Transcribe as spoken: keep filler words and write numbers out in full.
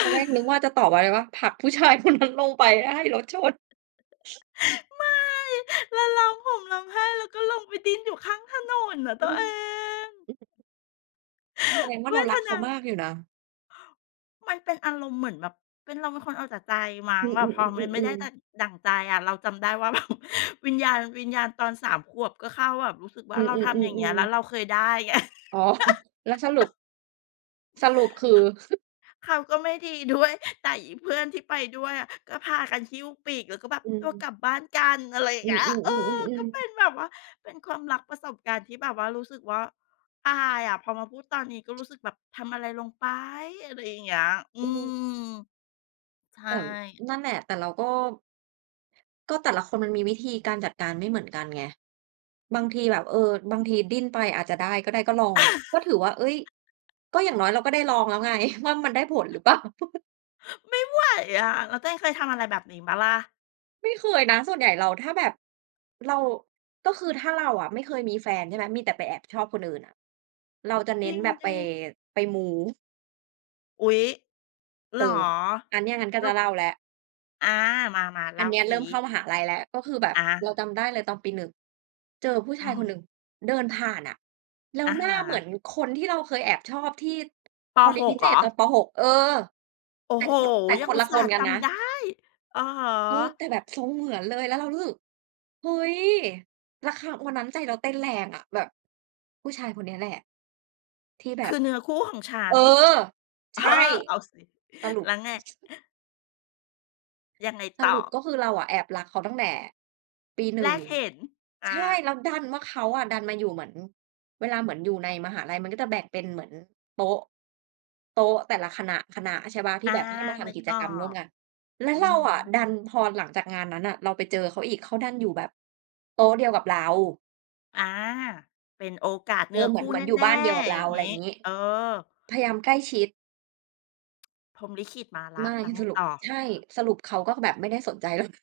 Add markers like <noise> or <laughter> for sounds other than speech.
ตอนแรกนึกว่าจะตอบอะไรรู้เปล่า "ผลักผู้ชาย คนนั้น ลงไปให้รถชน" ไม่ และร้องห่มร้องไห้ แล้วก็ลงไปดิ้นอยู่ข้างถนนอะตอืัวเม อง แสดงว่เาวเรารทักเขนาา มากอยู่นะ มันเป็นอารมณ์เหมือนแบบ เป็น เราเป็นคนเอาแต่ใจมั้อง ืแบบพอมันไม่ได้อ ๆ ดๆ ัๆ ๆ ่ง ดั่งใจอะ เราจำได้ว่า แบบ วิญญาณ วิญญาณตอน สาม ขวบก็เข้า แบบรู้สึกวอ่ืาเราทำอย่างเงี้ย อ แลๆ ้วๆ ๆ เราเคยได้ไง อ๋อ <chuckles> แล้วสรุป <chuckles> สรุปคือ? เขาก็ไม่ดี ด้วย แต่อีเพื่อนที่ไปด้วยอะก็พากันหิ้วปีก แล้วก็แบบ อื"ตัวม กลับบ้านกัน" อะไรอย่าองืเงอ ี้ย เออ ก็ๆ ๆ เปๆ ๆ ็นแบบว่า เป็นความรักประสบการณ์ที่แบบว่ารู้สึกว่าอายอะ พอมาพูดตอนนี้ก็รู้สึกแบบ "ทำอะไรลงไป" อะไรอย่างเงี้ย อือืม ม ใชแ่ ต่นั่นแหละ แต่เราก็ ก็แต่ละคนมันมีวิธีการจัดการไม่เหมือนกันไง บางทีแบบ เออ บางทีดิ้นไปอาจจะได้ก็ได้ ก็ลอง ก็ถือว่า เอ๊ย ก็อย่างน<chuckles> ้อยเราก็ได้ลองแล้วไง <chuckles> ว่ามันได้ผลหรือ เปล่า <chuckles> ไม่ไหว อะ แล้วตัวเองเคยทำอะไรแบบนี้เปล่าล่ะ? ไม่เคยนะ ส่วนใหญ่เรา ถ้าแบบเรา ก็คือถ้าเราอะไม่เคยมีแฟนใช่ไหม มีแต่ไปแอบชอบคนอื่นอะ เราจะเจน้รินงแบบดไป ิ? ไปมู อุ๊ย เเหอรอ อ? อันเนี้ยงั้นก็เรจา ะเล่าแล้ว อา มา ๆ เอลั่นาเนี้ยซเริิ ่มเข้ามหาลัยแล้ว ก็คือแบบอา เราจำได้เลยตอนปี หนึ่ง เจอผู้ชอืาอยฮคึ นหนึ่งเดินผ่านอะ แล้อวะหนฮ้าเหมืะ อนคนที่เราเคยแอบชอบที่ ป. ตอนเรีหยนพก ิเเหศรษอ? ตอน ป. หก เออ โอ้แต่โฮ คน แต่ยัคงอนุลตะสค่าหน์กัจนนะ ำได้ อะฮะ เออ แต่แบบทรงเหมือนเลย แล้วเรารู้สึก เฮ้ย แล้ว ค วันนั้นใจเราเต้นแรงอะแบบ "ผู้ชายคนเนี้ยแหละที่แบคืบ" อเนื้อคู่ของฉัเอน อ เใอชอ ่ เอาสิ สรุป แล้วไง? ยังไงสต่รอ? ุปก็คือเราอะแอบรักเขาตั้งแต่ปี หนแรึ่ง กเห็น อใช่ า แล้วดันว่าเขาอะดันมาอยู่เหมือน เวลาเหมือนอยู่ในมหาลัยมันก็จะแบ่งเป็นเหมือนโต๊ะ โต๊ะแต่ละคณะ ๆ ใช่เปล่า ทอี่า แบบ ให้มาทนึำกกิจออกรรมร่วก มกัน แล้อืวเอราฮึ อะดัน พอหลังจากงานนั้นอะเราไปเจอเขาอีก เขาดันอยู่แบบโต๊ะเดียวกับเรา อา เป็นโอกาสเเนอื้ออ เหคมือูน ่เหมแือนอยู่ น่ บ้านเดียวกับๆ เอรย่า างงไรี้ งี้ เออ พยายามใกล้ชิด พรหมลิขิตมาแล้ไมว ่ แล้วไงสรุป ต่อ? ใช่ สรุปเขาก็คือแบบไม่ได้สนใจ เรา